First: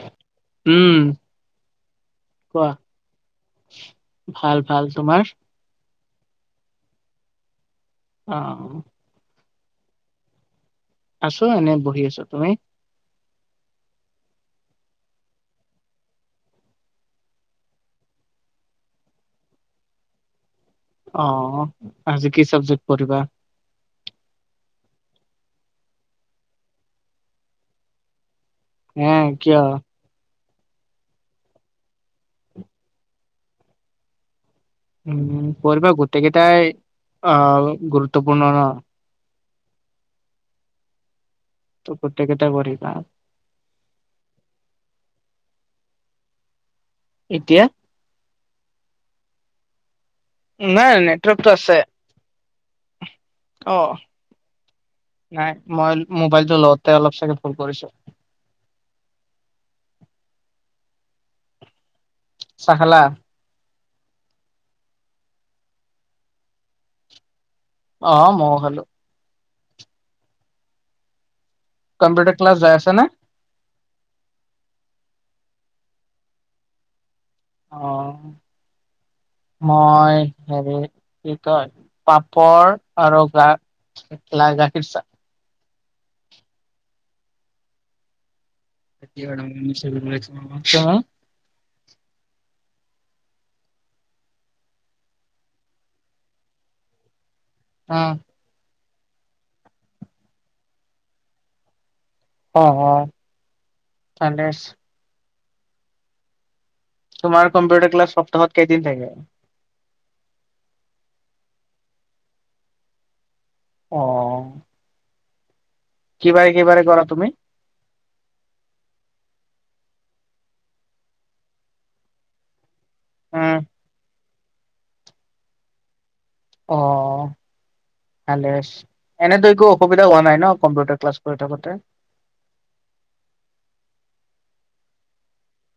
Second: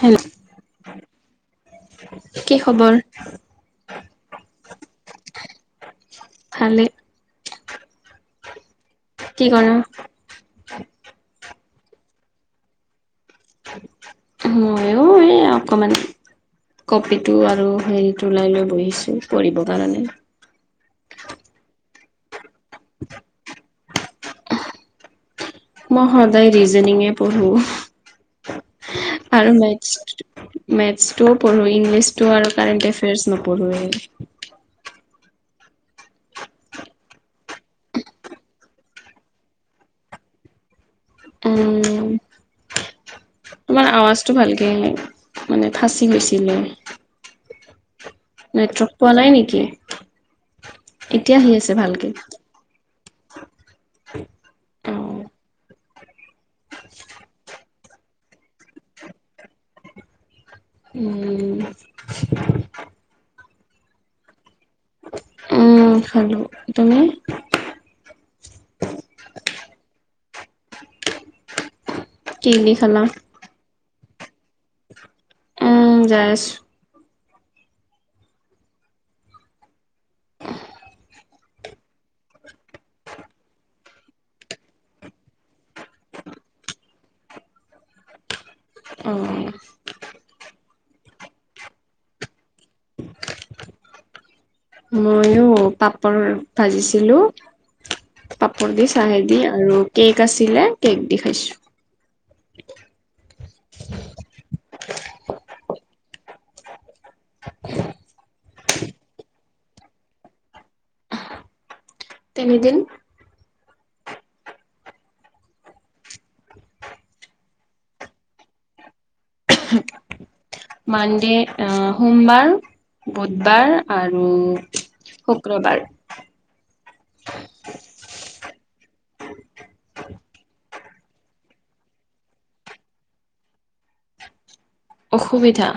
Hello, উম, কি কোৱা খবৰ? ভাল ভাল, তোমাৰ? ভালেই। অ', অ', অ', অ'। কি গৰম। আছোঁ, এনেই বহি আছোঁ। তুমি? ময়ো এনেই অকমান। কপিটো আৰু হেৰিটো ওলাই লৈ বহিছোঁ, পঢ়িবৰ কাৰণে। অ', অ', আজি কি চাবজেক্ট পঢ়িবা? মই সদায় ৰিজেনিঙে পঢ়ো, হে আৰু কিয় মেটছ্। মেটছ্ টোও পঢ়ো, ইংলিছ টো আৰু কাৰেণ্ট এফয়াৰ্চ নপঢ়োএ। উম্, পঢ়িবা গোটেইকেইটাই অ', গুৰুত্বপূৰ্ণ ন। তো উম গোটেইকেইটা পঢ়িবা। তোমাৰ আৱাজটো ভালকে অহা নাই, মানে ফাঁচি গৈছিলে। এতিয়া? নেটৱৰ্ক পোৱা নাই নেকি? নাই এতিয়া আহি নেটৱৰ্কটো আছে। ভালকে অ', অ নাই মই মোবাইলটো- লওঁতে অলপ চাগে ভুল কৰিছোঁ। উম্। চাহ খালা? উম্ খালোঁ, তুমি? অ', মইয়ো খালোঁ। কম্পিউটাৰ কি ক্লাছ দি যায় আছাঁ খালা নে? উম্, যাই আছোঁ। অ' মই হেৰি, কি কয়? পাপৰ আৰু গাখীৰ চাহ। অ হা, হা। মইয়ো পাপৰ ভাজিছিলো। অ'। পাপৰ দি, চাহে দি আৰু কেক আছিলে, কেক দি খাইছোঁ। অ', অ', ভালে হৈছে। তোমাৰ কম্পিউটাৰ ক্লাছ সপ্তাহত কেইদিন থাকে। তিনিদিন। অ'। কি বাৰে, কি বাৰে কৰা তুমি? মানডে', আহ' সোমবাৰ, উম। বুধবাৰ আৰু শুক্ৰবাৰ। অহ'। ভালে আছে। এনেদৰে একো অসুবিধা হোৱা নাই ন, কম্পিউটাৰ ক্লাছ কৰি থাকোতে? অসুবিধা?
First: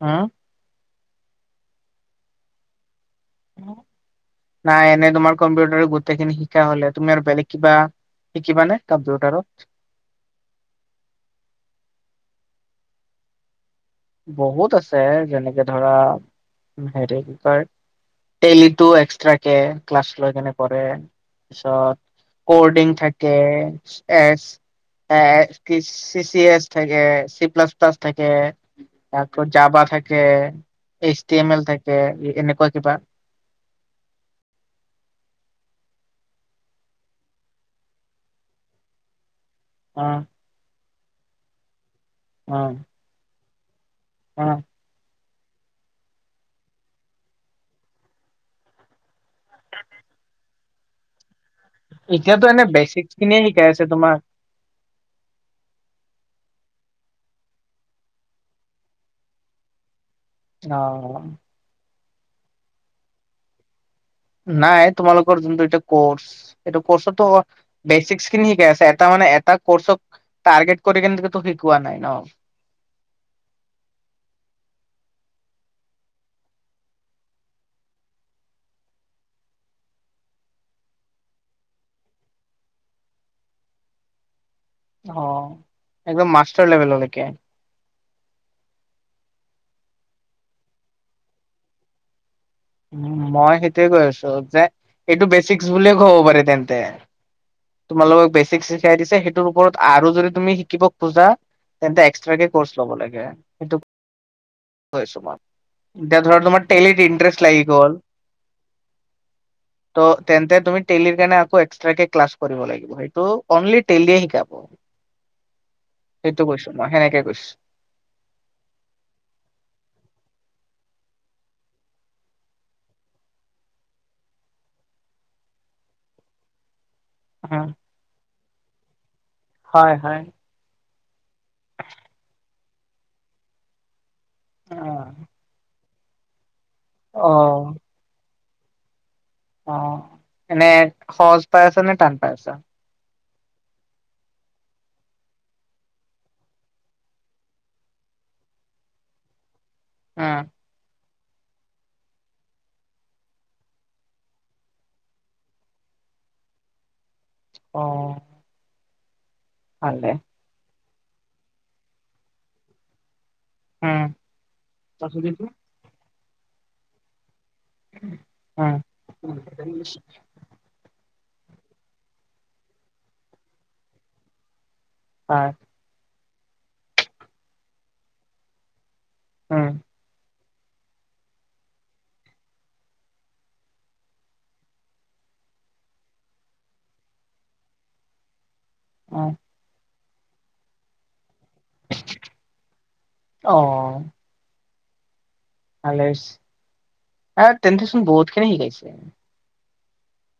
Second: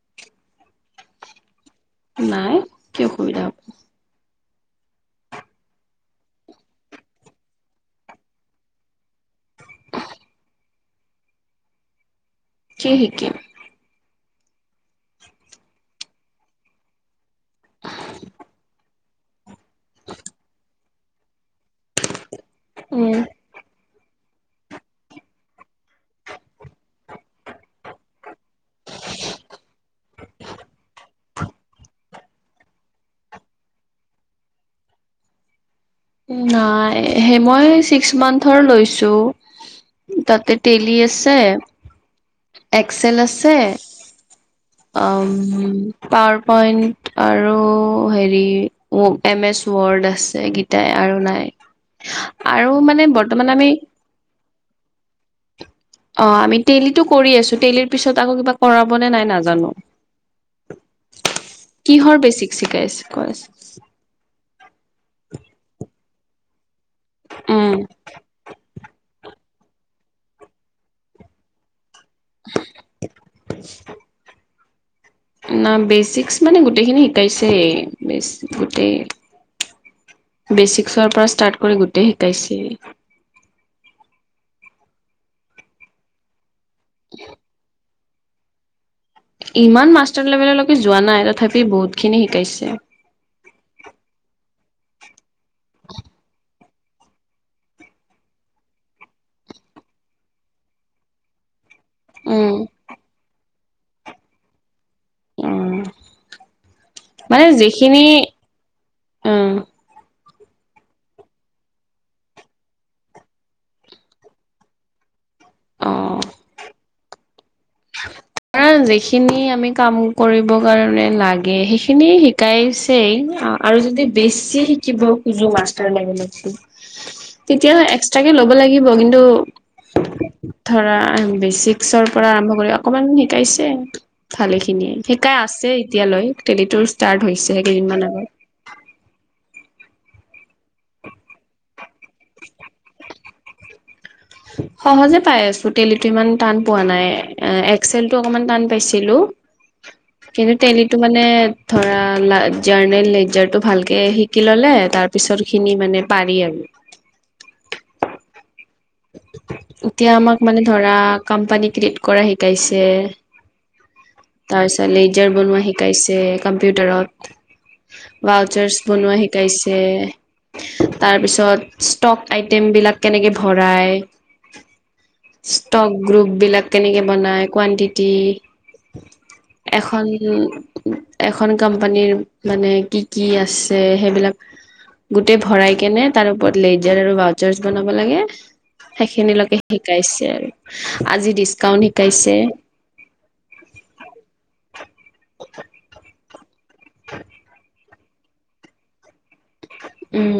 উম। নাই, কি অসুবিধা হ'ব। নাই, এনে তোমাৰ কম্পিউটাৰ গোটেইখিনি শিকা হ'লে, তুমি আৰু বেলেগ কিবা শিকিবানে কম্পিউটাৰত? কি শিকিম? বহুত আছে, যেনেকে ধৰা হেৰি কি কয়, টেলিটো এক্সট্ৰাক কে ক্লাছ লৈ কেনে কৰে, পিছত কৰ্ডিং উম থাকে, এছ এ এ কি চি চি এছ থাকে, চি প্লাছ প্লাছ থাকে। তা যাবা থাকে, এইচটি এম এল থাকে, এনেকুৱা কিবা নাই, সে মই ছিক্স মান্থৰ লৈছো। অ তাতে তেলি আছে, অ'। ছেল আছে? অ'। অম, পাৱাৰ পইণ্ট আৰু হেৰি এম এছ ৱৰ্ড আছে। এগীতাই আৰু নাই। এতিয়াতো এনে আৰু মানে বেচিক্ খিনিয়ে বৰ্তমান শিকাই আমি আছে তোমাৰ? অ', আমি তেলিটো কৰি আছো। তেলিৰ পিছত আকৌ কিবা কৰাব নে নাই নাজানো। অ', অ। কিহৰ বেছিক শিকাইছে। [unintelligible] নাই, তোমালোকৰ যোনটো এটো কৰ্চ এইটো কৰ্চতো উম বেচিক খিনি শিকাই আছে। এটা মানে এটা কৰ্চক টাৰ্গেট কৰি কিন্তু শিকোৱা নাই ন'? [inaudible] না বেচিকচ মানে গোটেইখিনি শিকাইছেই, বেচ গোটেই বেছিক্সৰ পৰা ষ্টাৰ্ট কৰি গোটেই শিকাইছেই। অ', একদম মাষ্টাৰ লেভেললৈকে? ইমান মাষ্টাৰ লেভেললৈকে যোৱা নাই। তথাপি বহুতখিনি শিকাইছে। উ মই সেইটোয়ে কৈ আছো যে, এইটো বেচিকচ বুলিয়ে কব পাৰি তেন্তে। তোমালোকক বেচিকছ শিকাই দিছে। সেইটোৰ ওপৰত আৰু যদি তুমি শিকিব খোজা, তেন্তে এক্সট্ৰাকে উম ক'ৰ্চ ল'ব লাগে। সেইটো কৈ আছোঁ মই। উম এতিয়া ধৰ তোমাৰ টেলিত মানে ইন্টাৰেষ্ট লাগি গ'ল? যিখিনি উম ত'তেন্তে তুমি টেলিৰ কাৰণে আকৌ এক্সট্ৰাকে ক্লাছ কৰিব লাগিব। সেইটো অনলি টেলীয়ে শিকাব। অ সেইটো কৈছো মই, সেনেকে কৈছো। কাৰ যিখিনি আমি কাম কৰিব কাৰণে লাগে সেইখিনি শিকাইছেই অ। আৰু যদি বেছি শিকিব খোজো মাষ্টাৰ লেভেলৰটো [inaudible] তেতিয়া এক্সট্ৰাকে ল'ব লাগিব কিন্তু হয়, হয়। ধৰা বেচিক্সৰ পৰা আৰম্ভ কৰি অকমান শিকাইছে। ভালে খিনিয়ে শিকাই আছে এতিয়ালৈ তেলিটো ষ্টাৰ্ট অ হৈছে কেইদিনমান আগত। অ', এনে সহজ পাই আছ নে টান পাই আছা? [inaudible] সহজে পাই আছোঁ তেলিটো ইমান টান পোৱা নাই এক্সেলটো অকণমান টান পাইছিলোঁ। কিন্তু তেলি মানে ধৰা জাৰ্নেল নেজাৰটো ভালকে শিকি ল'লে তাৰ পিছৰখিনি মানে পাৰি আৰু। অ'। ভালে এতিয়া আমাক মানে ধৰা কম্পানী ক্ৰিয়েট কৰা শিকাইছে। উম তাৰপিছত লেজাৰ বনোৱা শিকাইছে কম্পিউটাৰত। বাউচাৰছ বনোৱা শিকাইছে। তাৰপিছত ষ্টক আইটেম বিলাক কেনেকে ভৰাই। হয় ষ্টক গ্ৰুপ বিলাক কেনেকে বনাই কোৱানটিটি। উম এখন এখন কোম্পানীৰ মানে কি, কি আছে সেইবিলাক গোটেই ভৰাই কেনে তাৰ ওপৰত লেজাৰ আৰু বাউচাৰছ বনাব লাগে উম সেইখিনিলৈকে শিকাইছে আৰু আজি ডিচকাউণ্ট শিকাইছে। অ'। [inaudible] তেন্তেচোন বহুত খিনি শিকাইছে। উম,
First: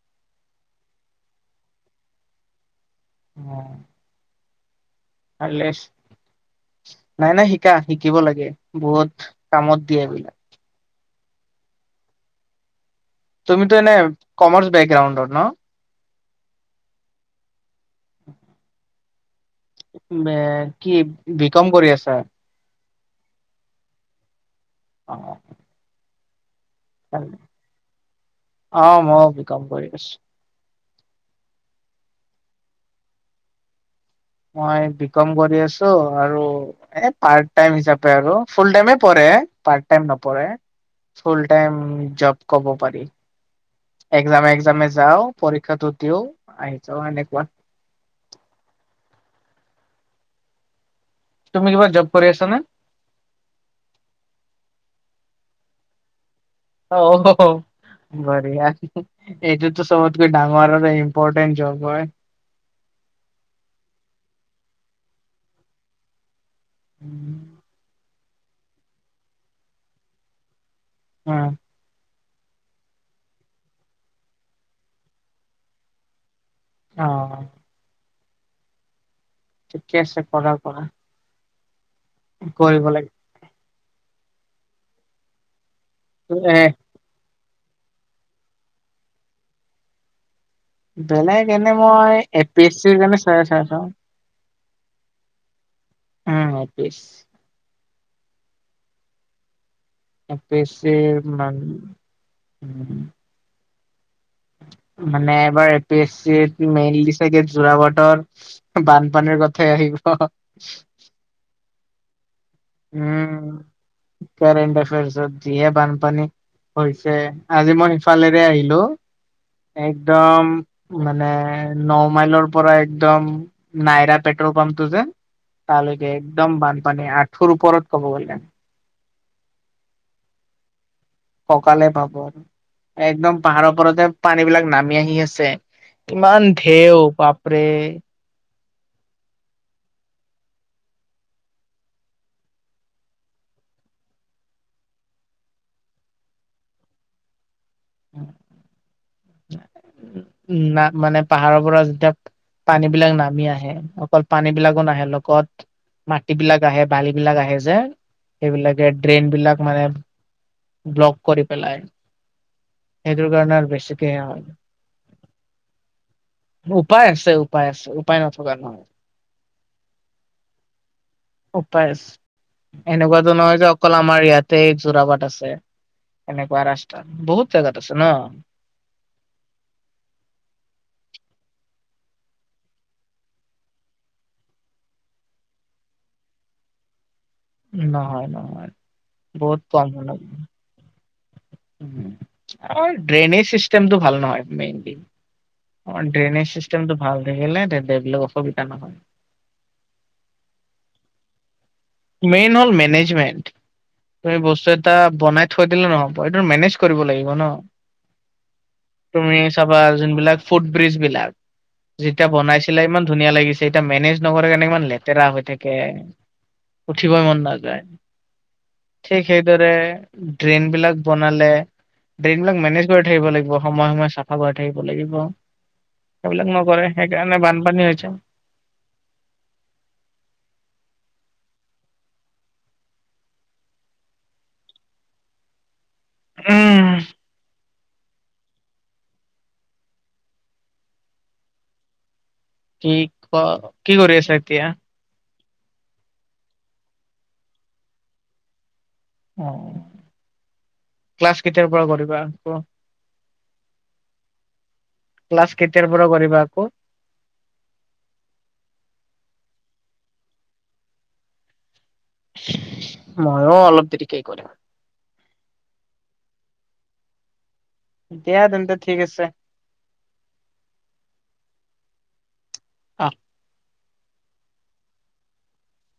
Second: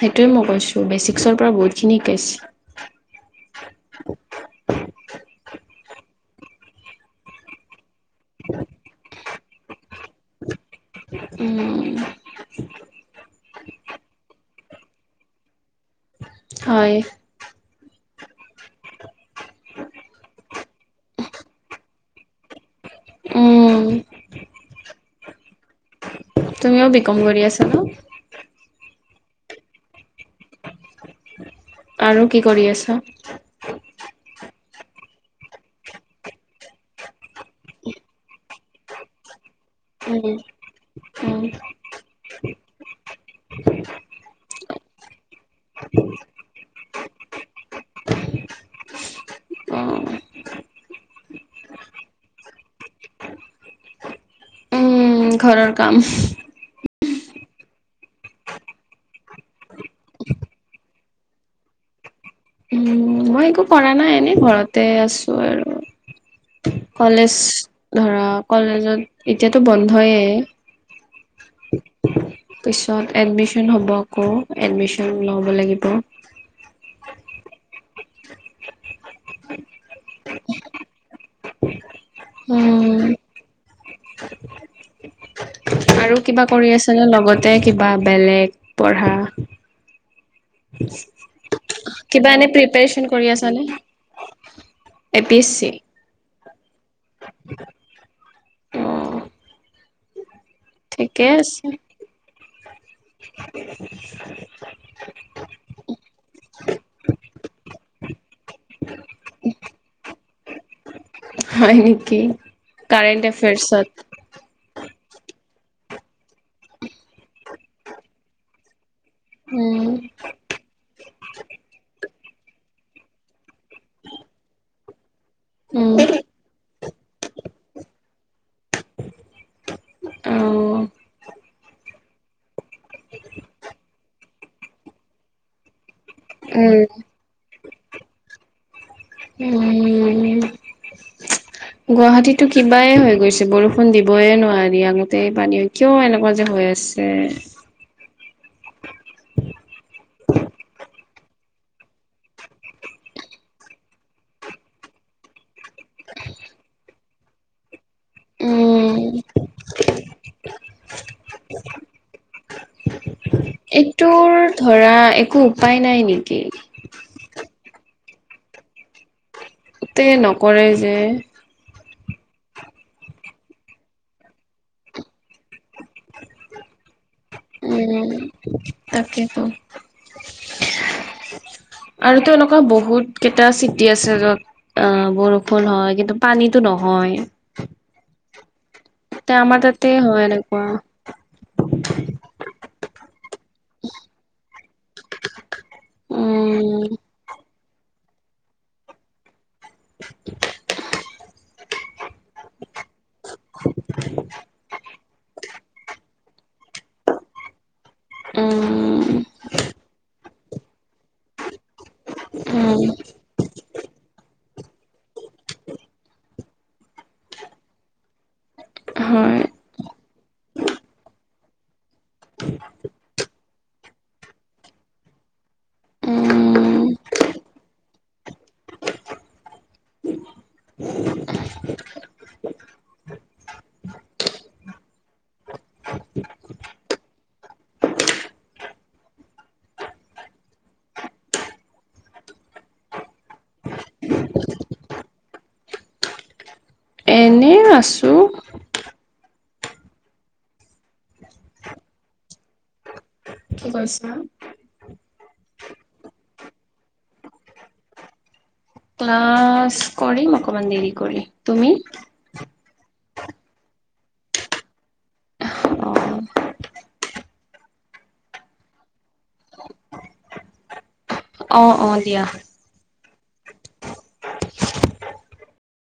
সেইটোৱে মই কৈছোঁ বেচিক্সৰ পৰা বহুতখিনি শিকাইছে। অ'। ভালে হৈছে। নাই, নাই শিকা শিকিব লাগে বহুত কামত দিয়ে এইবিলাক। উম। তুমিতো এনে কমাৰ্চ বেকগ্ৰাউণ্ডৰ ন। হয়। [inaudible] কি বি কম কৰি আছা উম। [inaudible] তুমিও বি কম ভালে। কৰি আছা ন। অ', মইও বি কম কৰি আছোঁ। আৰু কি কৰি আছা? মই বি কম কৰি আছো আৰু এ পাৰ্ট টাইম হিচাপে আৰু। ফুল টাইমে পৰে পাৰ্ট টাইম উম, নপঢ়ে ৰে উম, ফুলটাইম জব কব পাৰি এক্সামে এক্সামে যাও পৰীক্ষাটো দিওঁ আহি যাওঁ এনেকুৱা [inaudible] তুমি কিবা জব কৰি আছা নে? উম, ঘৰৰ কাম। অ' বঢ়িয়া এইটো চবতকে ডাঙৰ আৰু ইম্পৰ্টেণ্ট জব হয়। উম মই একো কৰা নাই এনেই ঘৰতে আছোঁ আৰু। উম, কলেজ ধৰা কলেজত এতিয়াতো বন্ধয়ে। [inaudible] পিছত এডমিশন হ'ব আকৌ এডমিশন ল'ব লাগিব। অ'। ঠিকে আছে কৰা, কৰা। কৰিব উম, লাগি আৰু কিবা এ কৰি আছে নে লগতে কিবা বেলেগ পঢ়া। বেলেগ এনে মই কিবা এ এনে পি এছ চিৰ প্ৰিপেৰেচন কাৰণে কৰি চাই আছা চাই নে? চাওঁ এ পি এছ চি। উম এ পি এছ উম। A P S C. [unintelligible] [inaudible] মানে এবাৰ A P S C mainly চাগে যোৰাবাটৰ বানপানীৰ কথাই আহিব। হয় নেকি। কাৰেণ্ট উম। এফেয়াৰ্চত কাৰেণ্ট এফেয়াৰ্চত যিহে বানপানী হৈছে আজি মই সিফালেৰে আহিলোঁ। উম, একদম। মানে ন মাইলৰ পৰা একদম নাইৰা পেট্ৰল পাম্পটো যে। উম, তালৈকে একদম বানপানী আঁঠুৰ ওপৰত ক'ব গ'লে। অ'। কঁকালে পাব একদম পাহাৰৰ পৰা যে পানী বিলাক নামি আহি আছে। কিমান উম, ঢেও বাপৰে। উম। [inaudible] গুৱাহাটীতো কিবাই হৈ গৈছে, বৰষুণ দিবই নোৱাৰি, আগতে পানী [unintelligible] কিয় এনেকুৱা যে হৈ আছে। [unintelligible] উ না মানে। পাহাৰৰ পৰা যেতিয়া পানী বিলাক নামি আহে, অকল পানী বিলাকো নাহে লগত। মাটি বিলাক আহে, বালি বিলাক আহে যে, সেইবিলাকে উম, ড্ৰেইন বিলাক মানে। ব্লক কৰি পেলাই। সেইটোৰ কাৰণে, বেছিকে এইটোৰ হয় ধৰা একো উপায় নাই নেকি? উপায় আছে। উপায় আছে' উপায় নথকাৰ নহয়। তে নকৰে যে। উপায় এনেকুৱাতো নহয় যে অকল আমাৰ ইয়াতেই যোৰাবাট আছে, এনেকুৱা ৰাস্তাত। উম, তাকেতো। আৰু টো এনেকোৱা বহুত কেইটা চিটি আছে য'ত অ' বৰষুণ হয়, কিন্তু পানীটো নহয়। নহয়, নহয়। তে আমাৰ বহুত তাতে হয় এনেকুৱা। অ, ড্ৰেইনেছ। চিষ্টেমটো ভাল নহয় মেইনলি, আমাৰ ড্ৰেইনেজ উম চিষ্টেমটো ভাল নহ'লে তেন্তে এইবিলাক সুবিধা নহয়। [inaudible] মেইন হ'ল মেনেজমেণ্ট, তুমি বস্তু এটা বনাই থৈ দিলে নহ'ব এইটো মেনেজ কৰিব লাগিব ন, উম তুমি চাবা যোনবিলাক ফুট ব্ৰিজ বিলাক, যেতিয়া বনাইছিলে উম ইমান ধুনীয়া লাগিছিল। এতিয়া মেনেজ নকৰে কেনে ইমান লেতেৰা হৈ থাকে। উঠিবই মন নাযায়, ঠিক হয় সেইদৰে ড্ৰেইন বিলাক বনালে, ড্ৰেইন বিলাক মেনেজ কৰি থাকিব লাগিব, সময় সময় চাফা কৰাই থাকিব লাগিব। সেইবিলাক নকৰে, উম সেইকাৰণে বানপানী হৈছে। উম। কি ক, কি কৰি আছা এতিয়া? এই আছো। অঁ, ক্লাছ কেতিয়াৰ পৰা কৰিবা আকৌ? কি কৈছা? ক্লাছ কেতিয়াৰ পৰাৰ কৰিবা আকৌ? ক্লাছ কৰিম অকমান দেৰি কৰি, তুমি? ময়ো অলপ দেৰিকে কৰিম। অ দিয়া তেন্তে, ঠিক আছে। অঁ অঁ দিয়া। আহ